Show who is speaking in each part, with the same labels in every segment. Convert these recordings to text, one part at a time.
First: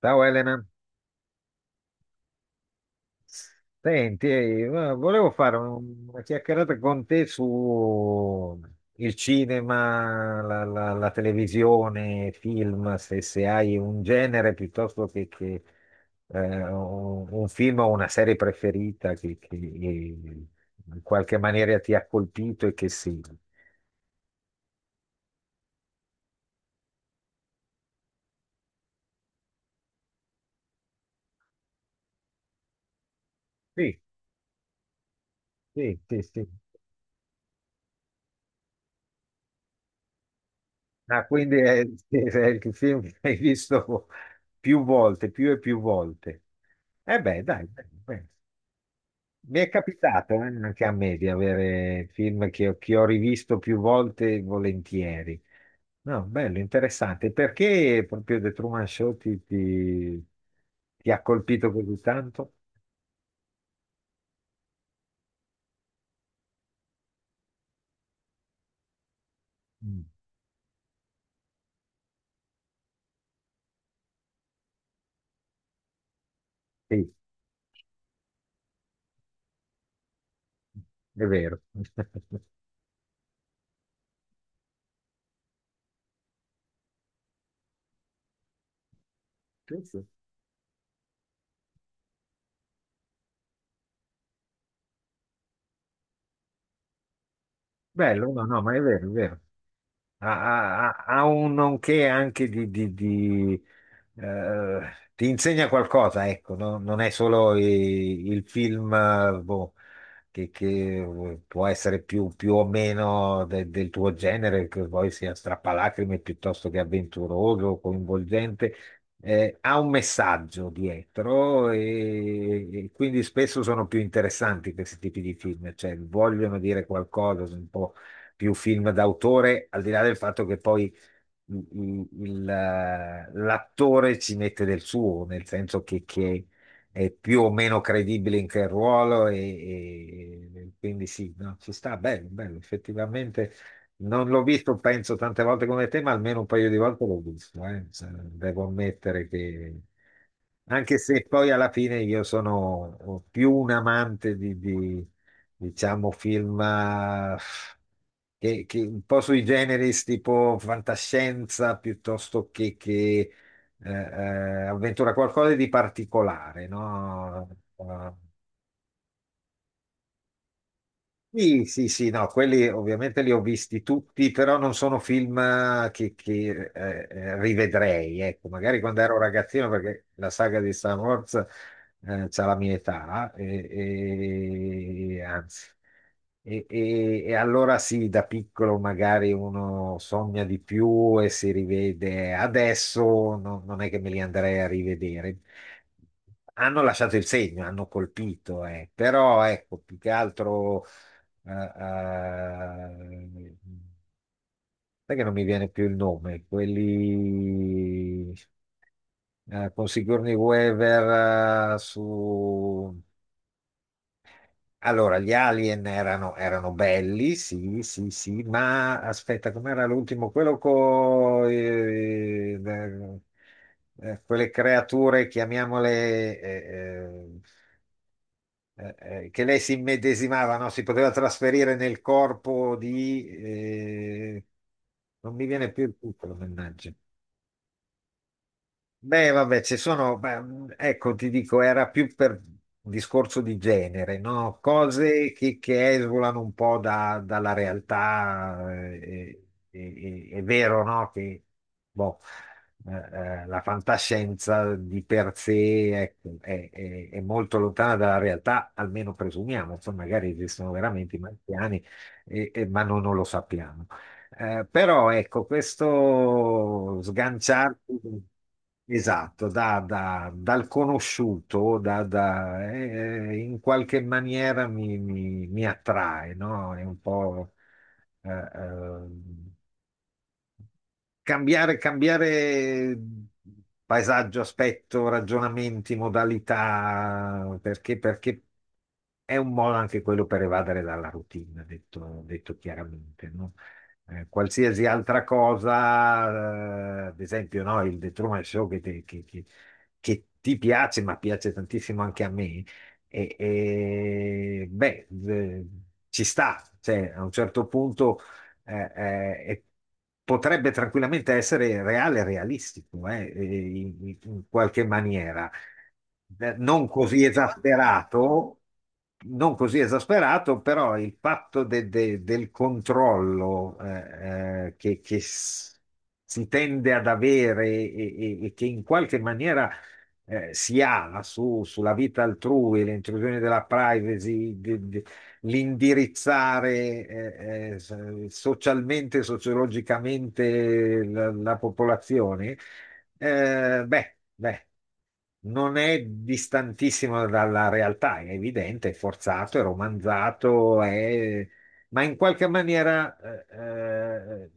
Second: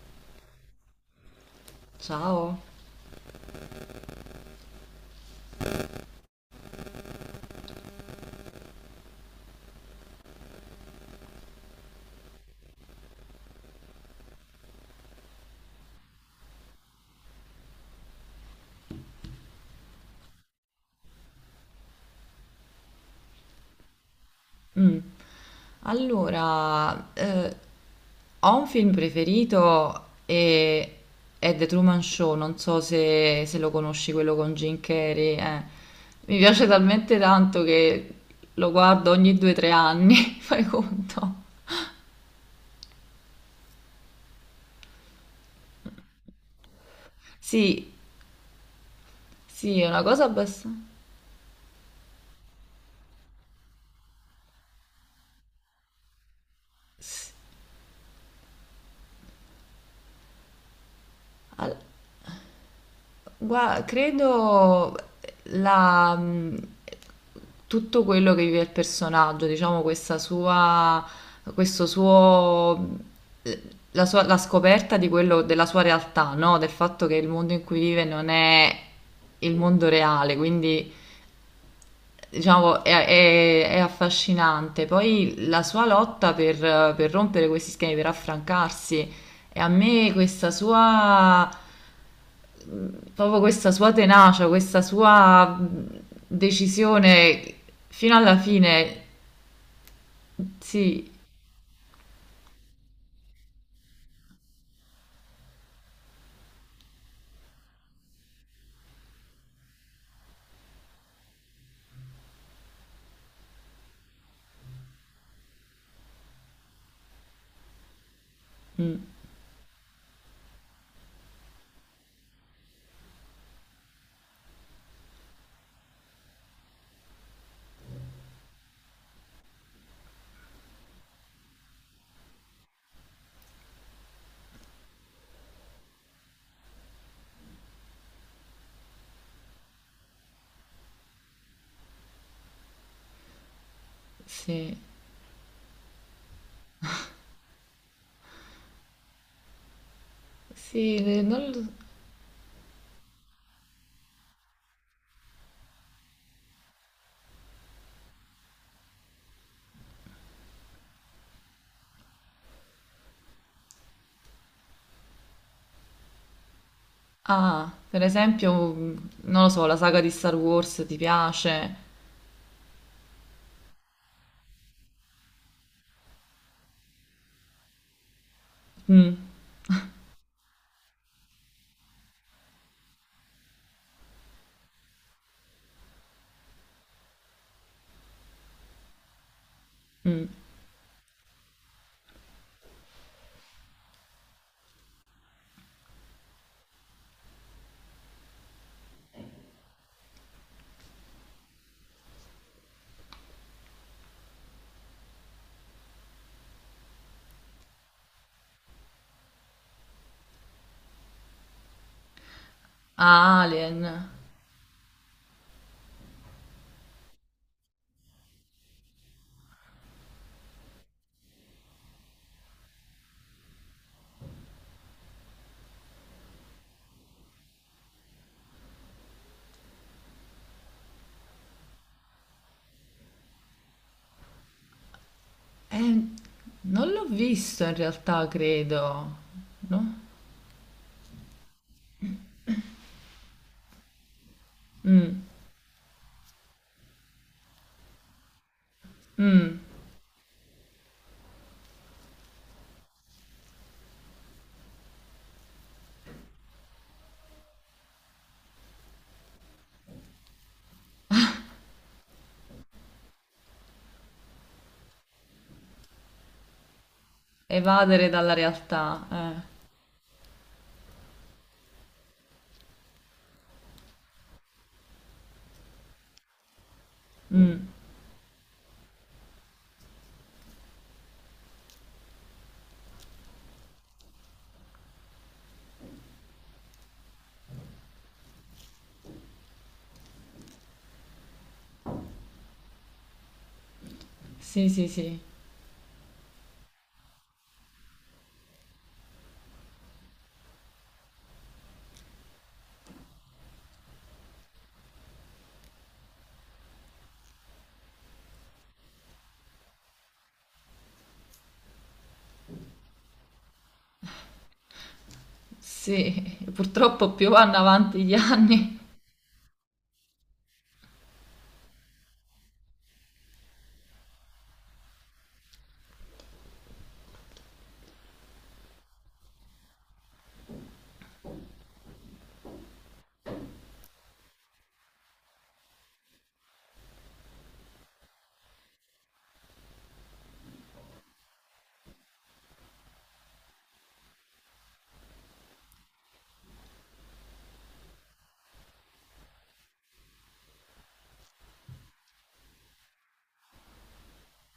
Speaker 1: Ciao Elena,
Speaker 2: Ciao.
Speaker 1: senti, volevo fare una chiacchierata con te su il cinema, la televisione, film, se hai un genere piuttosto che un film o una serie preferita che in qualche maniera ti ha colpito e che sì.
Speaker 2: Mh. Allora, ho un film preferito e è The Truman Show, non so se lo
Speaker 1: Sì,
Speaker 2: conosci, quello con Jim Carrey.
Speaker 1: sì, sì,
Speaker 2: Mi
Speaker 1: sì.
Speaker 2: piace talmente tanto che lo guardo ogni due o tre anni, fai
Speaker 1: Ah,
Speaker 2: conto.
Speaker 1: quindi è il film che hai visto più volte, più e più volte. Eh beh, dai, beh,
Speaker 2: Sì,
Speaker 1: beh. Mi è
Speaker 2: sì, è una cosa
Speaker 1: capitato
Speaker 2: abbastanza...
Speaker 1: anche a me di avere film che ho rivisto più volte e volentieri. No, bello, interessante. Perché proprio The Truman Show ti, ti ha colpito così tanto?
Speaker 2: Gua credo la, mh, tutto quello che vive il personaggio, diciamo
Speaker 1: Mm.
Speaker 2: questa sua, questo suo, la sua, la scoperta della sua realtà, no? Del fatto
Speaker 1: Sì,
Speaker 2: che il mondo in cui vive non è il mondo reale, quindi
Speaker 1: è vero.
Speaker 2: diciamo è affascinante. Poi la sua lotta per rompere questi schemi, per affrancarsi, e a
Speaker 1: Penso.
Speaker 2: me questa sua proprio questa sua tenacia, questa sua decisione fino
Speaker 1: Bello,
Speaker 2: alla
Speaker 1: no, no, ma è
Speaker 2: fine.
Speaker 1: vero, è vero. ha, ha- ha-
Speaker 2: Sì,
Speaker 1: ha un nonché anche di, eh, ti insegna qualcosa, ecco, no? Non è solo il film, boh, che può essere più o meno del tuo genere, che poi sia strappalacrime piuttosto che avventuroso, coinvolgente.
Speaker 2: mm,
Speaker 1: Ha un messaggio dietro e quindi spesso sono più interessanti questi tipi di film, cioè vogliono dire qualcosa, sono un po' più film d'autore, al di là del fatto che poi l'attore ci mette del suo, nel senso che è più o meno credibile in che ruolo e quindi sì, no, ci sta, bello, bello, effettivamente. Non l'ho visto,
Speaker 2: sì,
Speaker 1: penso tante volte come te, ma almeno un paio di volte l'ho visto. Cioè, devo ammettere che,
Speaker 2: sì,
Speaker 1: anche se
Speaker 2: non
Speaker 1: poi alla
Speaker 2: so.
Speaker 1: fine io sono più un amante di, diciamo, film che un po' sui generis, tipo fantascienza piuttosto che, avventura, qualcosa di particolare, no?
Speaker 2: Ah, per
Speaker 1: Eh,
Speaker 2: esempio, mm, non lo so, la saga di Star Wars ti
Speaker 1: sì,
Speaker 2: piace?
Speaker 1: sì, sì, no, quelli ovviamente li ho visti tutti, però non sono film rivedrei, ecco, magari quando
Speaker 2: Mm,
Speaker 1: ero ragazzino, perché la saga di Star Wars c'ha la mia età, anzi, e allora sì, da piccolo magari uno
Speaker 2: mm.
Speaker 1: sogna di più e si rivede, adesso non è che me li andrei a rivedere. Hanno lasciato il segno, hanno colpito. Però ecco, più che altro eh, eh, sai che non mi viene più il nome, quelli con Sigourney Weaver.
Speaker 2: Ah, Alien.
Speaker 1: Allora, gli Alien erano belli, sì, sì, sì, ma aspetta, com'era l'ultimo? Quello con quelle creature, chiamiamole, eh, che lei si immedesimava, no? Si poteva trasferire nel corpo di, non mi viene più il
Speaker 2: Eh,
Speaker 1: titolo,
Speaker 2: non
Speaker 1: mannaggia.
Speaker 2: l'ho visto in realtà, credo.
Speaker 1: Beh, vabbè, ci
Speaker 2: No?
Speaker 1: sono, beh, ecco, ti dico, era più per discorso di genere, no?
Speaker 2: Mm,
Speaker 1: Cose che esulano un po' dalla realtà. eh,
Speaker 2: mm.
Speaker 1: e- e- è vero, no? Che boh, eh, la fantascienza di per sé, ecco, è molto lontana dalla realtà, almeno presumiamo, poi magari esistono veramente i marziani, ma noi non lo sappiamo. Però ecco, questo sganciarti.
Speaker 2: Evadere dalla realtà.
Speaker 1: Esatto, dal conosciuto, in qualche maniera mi attrae, no? È un po'
Speaker 2: Mm.
Speaker 1: eh, eh, cambiare, cambiare paesaggio, aspetto, ragionamenti, modalità, perché è un modo anche quello per evadere dalla routine, detto, detto chiaramente, no? Eh,
Speaker 2: Sì,
Speaker 1: qualsiasi
Speaker 2: sì, sì.
Speaker 1: altra cosa, ad esempio, no, il The Truman Show che, te- che ti piace, ma piace tantissimo anche a me, beh, ci sta, cioè, a un certo punto e potrebbe tranquillamente essere reale e realistico, in qualche maniera.
Speaker 2: Sì,
Speaker 1: Non
Speaker 2: purtroppo
Speaker 1: così
Speaker 2: più vanno avanti gli
Speaker 1: esasperato,
Speaker 2: anni.
Speaker 1: non così esasperato, però il fatto del controllo si tende ad avere e che in qualche maniera si ha sulla vita altrui, l'intrusione della privacy, l'indirizzare socialmente, sociologicamente la popolazione, beh, beh, non è distantissimo dalla realtà, è evidente, è forzato, è romanzato, ma in qualche maniera eh, eh,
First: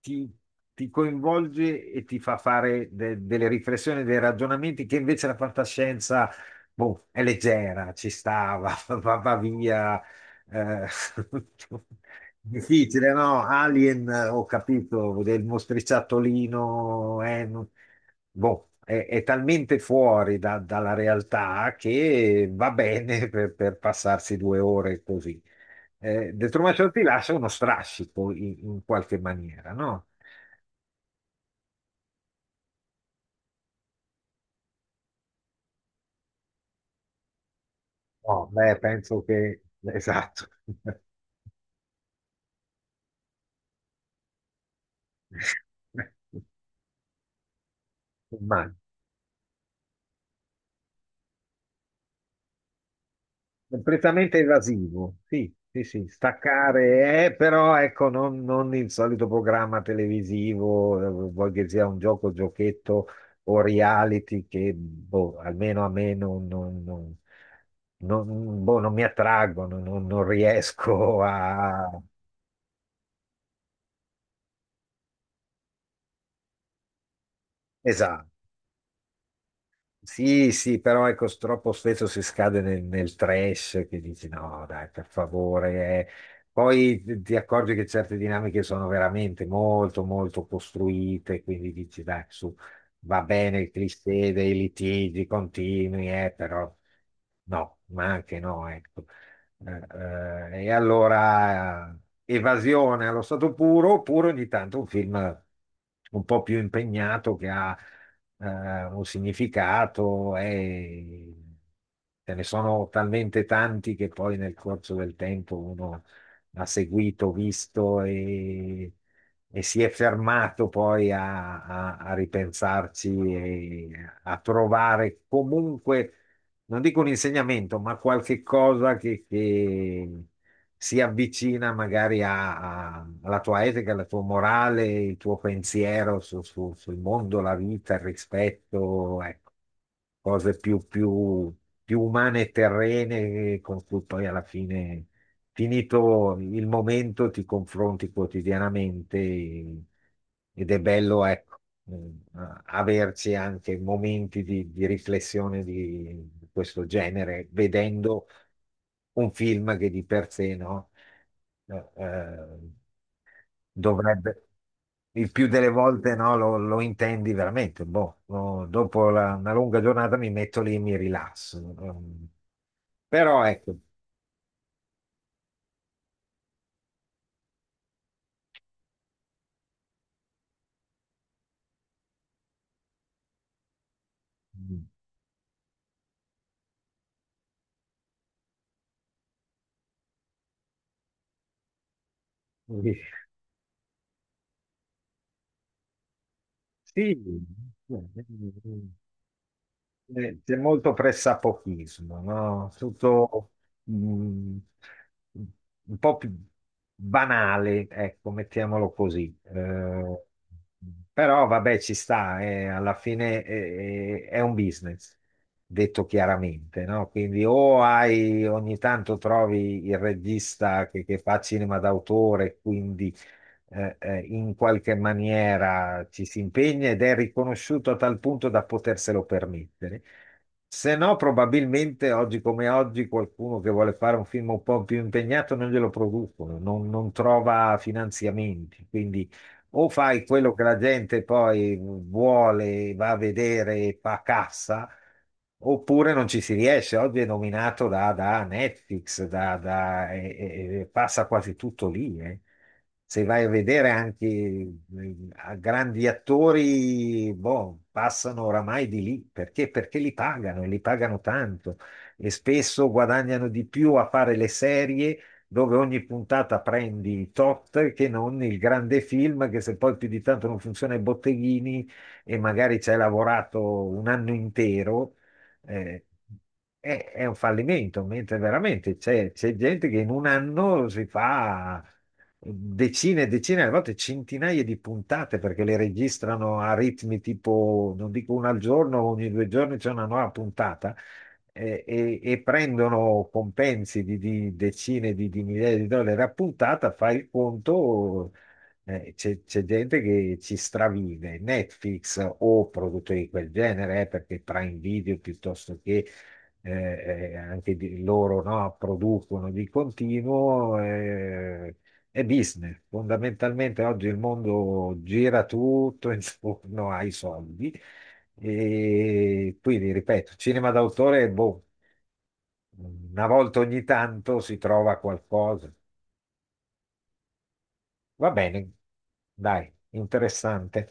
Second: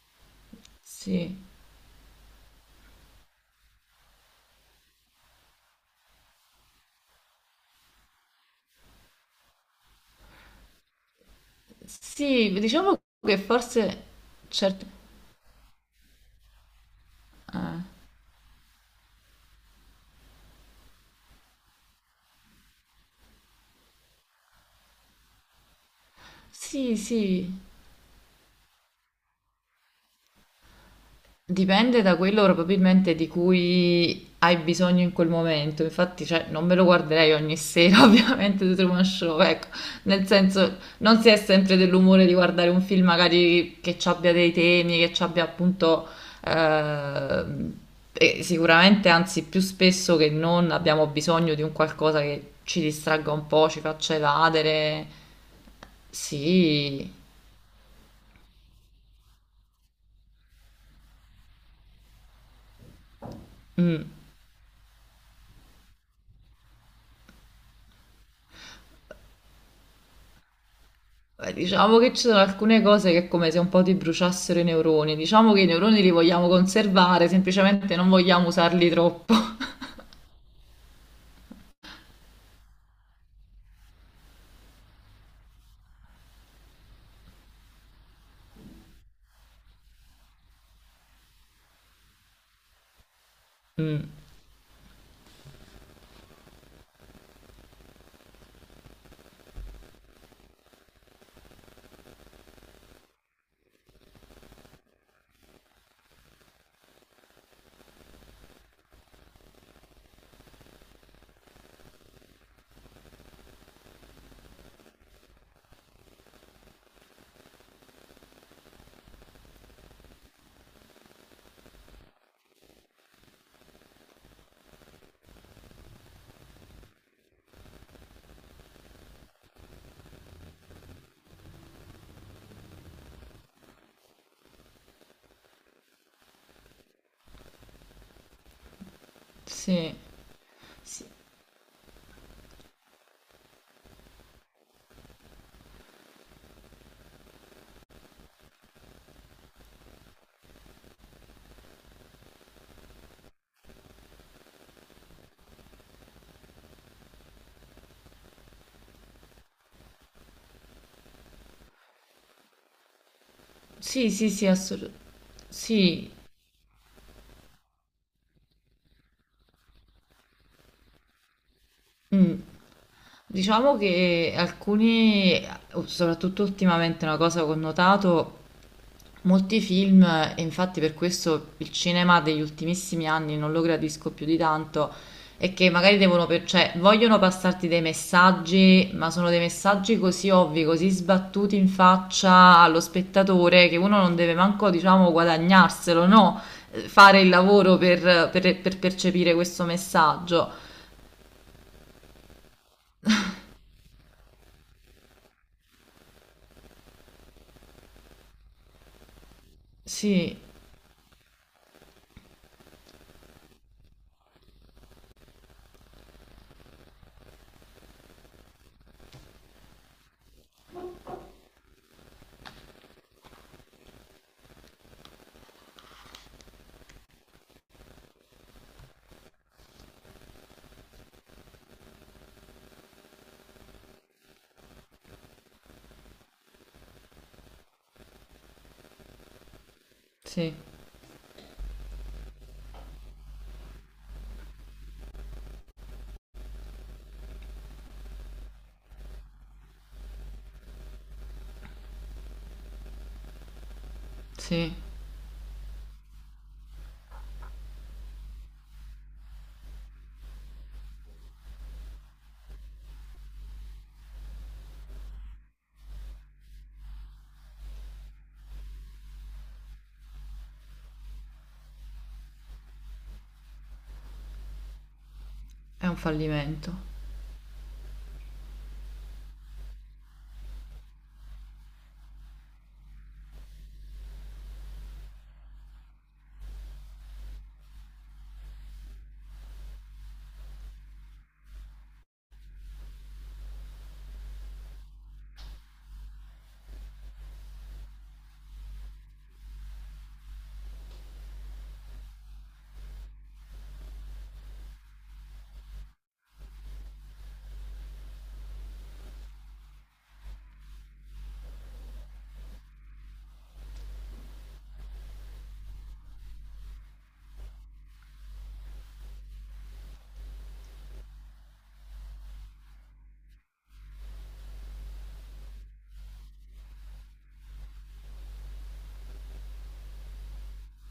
Speaker 1: ti, ti
Speaker 2: Sì,
Speaker 1: coinvolge e ti fa fare delle riflessioni, dei ragionamenti che invece la fantascienza boh, è leggera, ci stava, va via. eh,
Speaker 2: sì, diciamo
Speaker 1: difficile,
Speaker 2: che
Speaker 1: no?
Speaker 2: forse
Speaker 1: Alien, ho
Speaker 2: certi...
Speaker 1: capito, del mostriciattolino,
Speaker 2: eh,
Speaker 1: boh, è talmente fuori dalla realtà che va bene per, passarsi 2 ore così. The Truman Show
Speaker 2: sì,
Speaker 1: ti lascia uno
Speaker 2: sì.
Speaker 1: strascico in qualche maniera, no?
Speaker 2: Dipende da quello probabilmente di cui hai bisogno in quel momento, infatti cioè, non me lo guarderei ogni sera
Speaker 1: No,
Speaker 2: ovviamente The
Speaker 1: beh,
Speaker 2: Truman
Speaker 1: penso
Speaker 2: Show,
Speaker 1: che.
Speaker 2: ecco, nel
Speaker 1: Esatto.
Speaker 2: senso non si è sempre dell'umore di guardare un film magari che ci abbia dei temi, che ci abbia appunto ehm, e
Speaker 1: Immagino.
Speaker 2: sicuramente anzi più spesso che non abbiamo bisogno di un qualcosa che ci distragga un po', ci faccia
Speaker 1: Completamente
Speaker 2: evadere,
Speaker 1: evasivo, sì, sì, sì,
Speaker 2: sì.
Speaker 1: staccare, però ecco, non il solito programma televisivo, vuoi che sia un gioco, giochetto o
Speaker 2: Mm.
Speaker 1: reality che, boh, almeno a me non, boh, non mi attraggono, non riesco
Speaker 2: Beh, diciamo
Speaker 1: a.
Speaker 2: che ci sono alcune cose che è come se un po' ti bruciassero i neuroni. Diciamo che i neuroni li vogliamo conservare, semplicemente non
Speaker 1: Esatto.
Speaker 2: vogliamo usarli troppo.
Speaker 1: Sì, sì, però ecco, troppo spesso si scade nel trash che dici no, dai, per favore. Poi ti accorgi che certe dinamiche sono veramente molto, molto costruite, quindi dici dai, su, va bene il
Speaker 2: Mm,
Speaker 1: cliché dei litigi continui, però no, ma anche no, ecco. Eh, e allora evasione allo stato puro, oppure ogni tanto un film un po' più impegnato che ha un significato e ce ne sono talmente tanti che poi nel corso del tempo uno ha seguito, visto e si è fermato poi a, a ripensarci e a trovare comunque non dico un insegnamento, ma qualche cosa che si avvicina magari alla tua etica, alla tua morale, il tuo pensiero sul mondo, la vita, il rispetto, ecco,
Speaker 2: sì,
Speaker 1: cose più,
Speaker 2: sì,
Speaker 1: più umane e terrene con cui poi alla fine, finito il momento, ti confronti quotidianamente ed è bello, ecco. Mh, a- averci anche momenti di riflessione di questo genere, vedendo un film che di per sé, no? Eh, eh,
Speaker 2: sì, sì, sì,
Speaker 1: dovrebbe,
Speaker 2: assolut-
Speaker 1: il più delle
Speaker 2: Sì,
Speaker 1: volte, no, lo intendi veramente. Boh, no, dopo una lunga giornata mi metto lì e mi rilasso.
Speaker 2: mm.
Speaker 1: Però ecco,
Speaker 2: Diciamo che alcuni, soprattutto ultimamente, una cosa che ho notato. Molti film, e infatti per questo il cinema degli ultimissimi anni non lo gradisco più di
Speaker 1: mm,
Speaker 2: tanto, è che magari cioè, vogliono passarti dei messaggi, ma sono dei messaggi così ovvi, così sbattuti in faccia allo
Speaker 1: sì,
Speaker 2: spettatore che uno non deve manco, diciamo, guadagnarselo, no?
Speaker 1: sì,
Speaker 2: Fare il
Speaker 1: sì,
Speaker 2: lavoro
Speaker 1: sì,
Speaker 2: per
Speaker 1: sì.
Speaker 2: percepire questo
Speaker 1: Eh,
Speaker 2: messaggio.
Speaker 1: C'è molto pressapochismo, no? Tutto mm, un po' più banale, ecco, mettiamolo così.
Speaker 2: Sì,
Speaker 1: Però vabbè, ci sta, alla fine è un business, detto chiaramente, no? Quindi o hai, ogni tanto trovi il regista che fa cinema d'autore, quindi in qualche maniera ci si impegna ed è riconosciuto a tal punto da poterselo permettere. Se no, probabilmente oggi come oggi qualcuno che vuole fare un film un po' più impegnato non glielo producono, non trova finanziamenti. Quindi o fai quello
Speaker 2: sì,
Speaker 1: che la gente poi vuole, va a vedere e fa cassa. Oppure non ci si riesce, oggi è nominato da Netflix, e passa quasi tutto lì. Se vai a vedere anche
Speaker 2: sì,
Speaker 1: a grandi attori, boh, passano oramai di lì perché? Perché li pagano e li pagano tanto e spesso guadagnano di più a fare le serie dove ogni puntata prendi tot che non il grande film che se poi più di tanto non funziona ai botteghini e magari ci hai lavorato un anno intero
Speaker 2: è un
Speaker 1: eh,
Speaker 2: fallimento.
Speaker 1: è un fallimento, mentre veramente c'è gente che in un anno si fa decine e decine, a volte centinaia di puntate perché le registrano a ritmi tipo, non dico una al giorno, ogni 2 giorni c'è una nuova puntata e prendono compensi di decine di migliaia di dollari a puntata, fai il conto, c'è gente che ci stravive, Netflix o produttori di quel genere, perché Prime Video piuttosto che eh, loro no, producono di continuo, è business. Fondamentalmente oggi il mondo gira tutto intorno ai soldi. E quindi, ripeto, cinema d'autore, boh, una volta ogni tanto si trova qualcosa. Va bene, dai, interessante.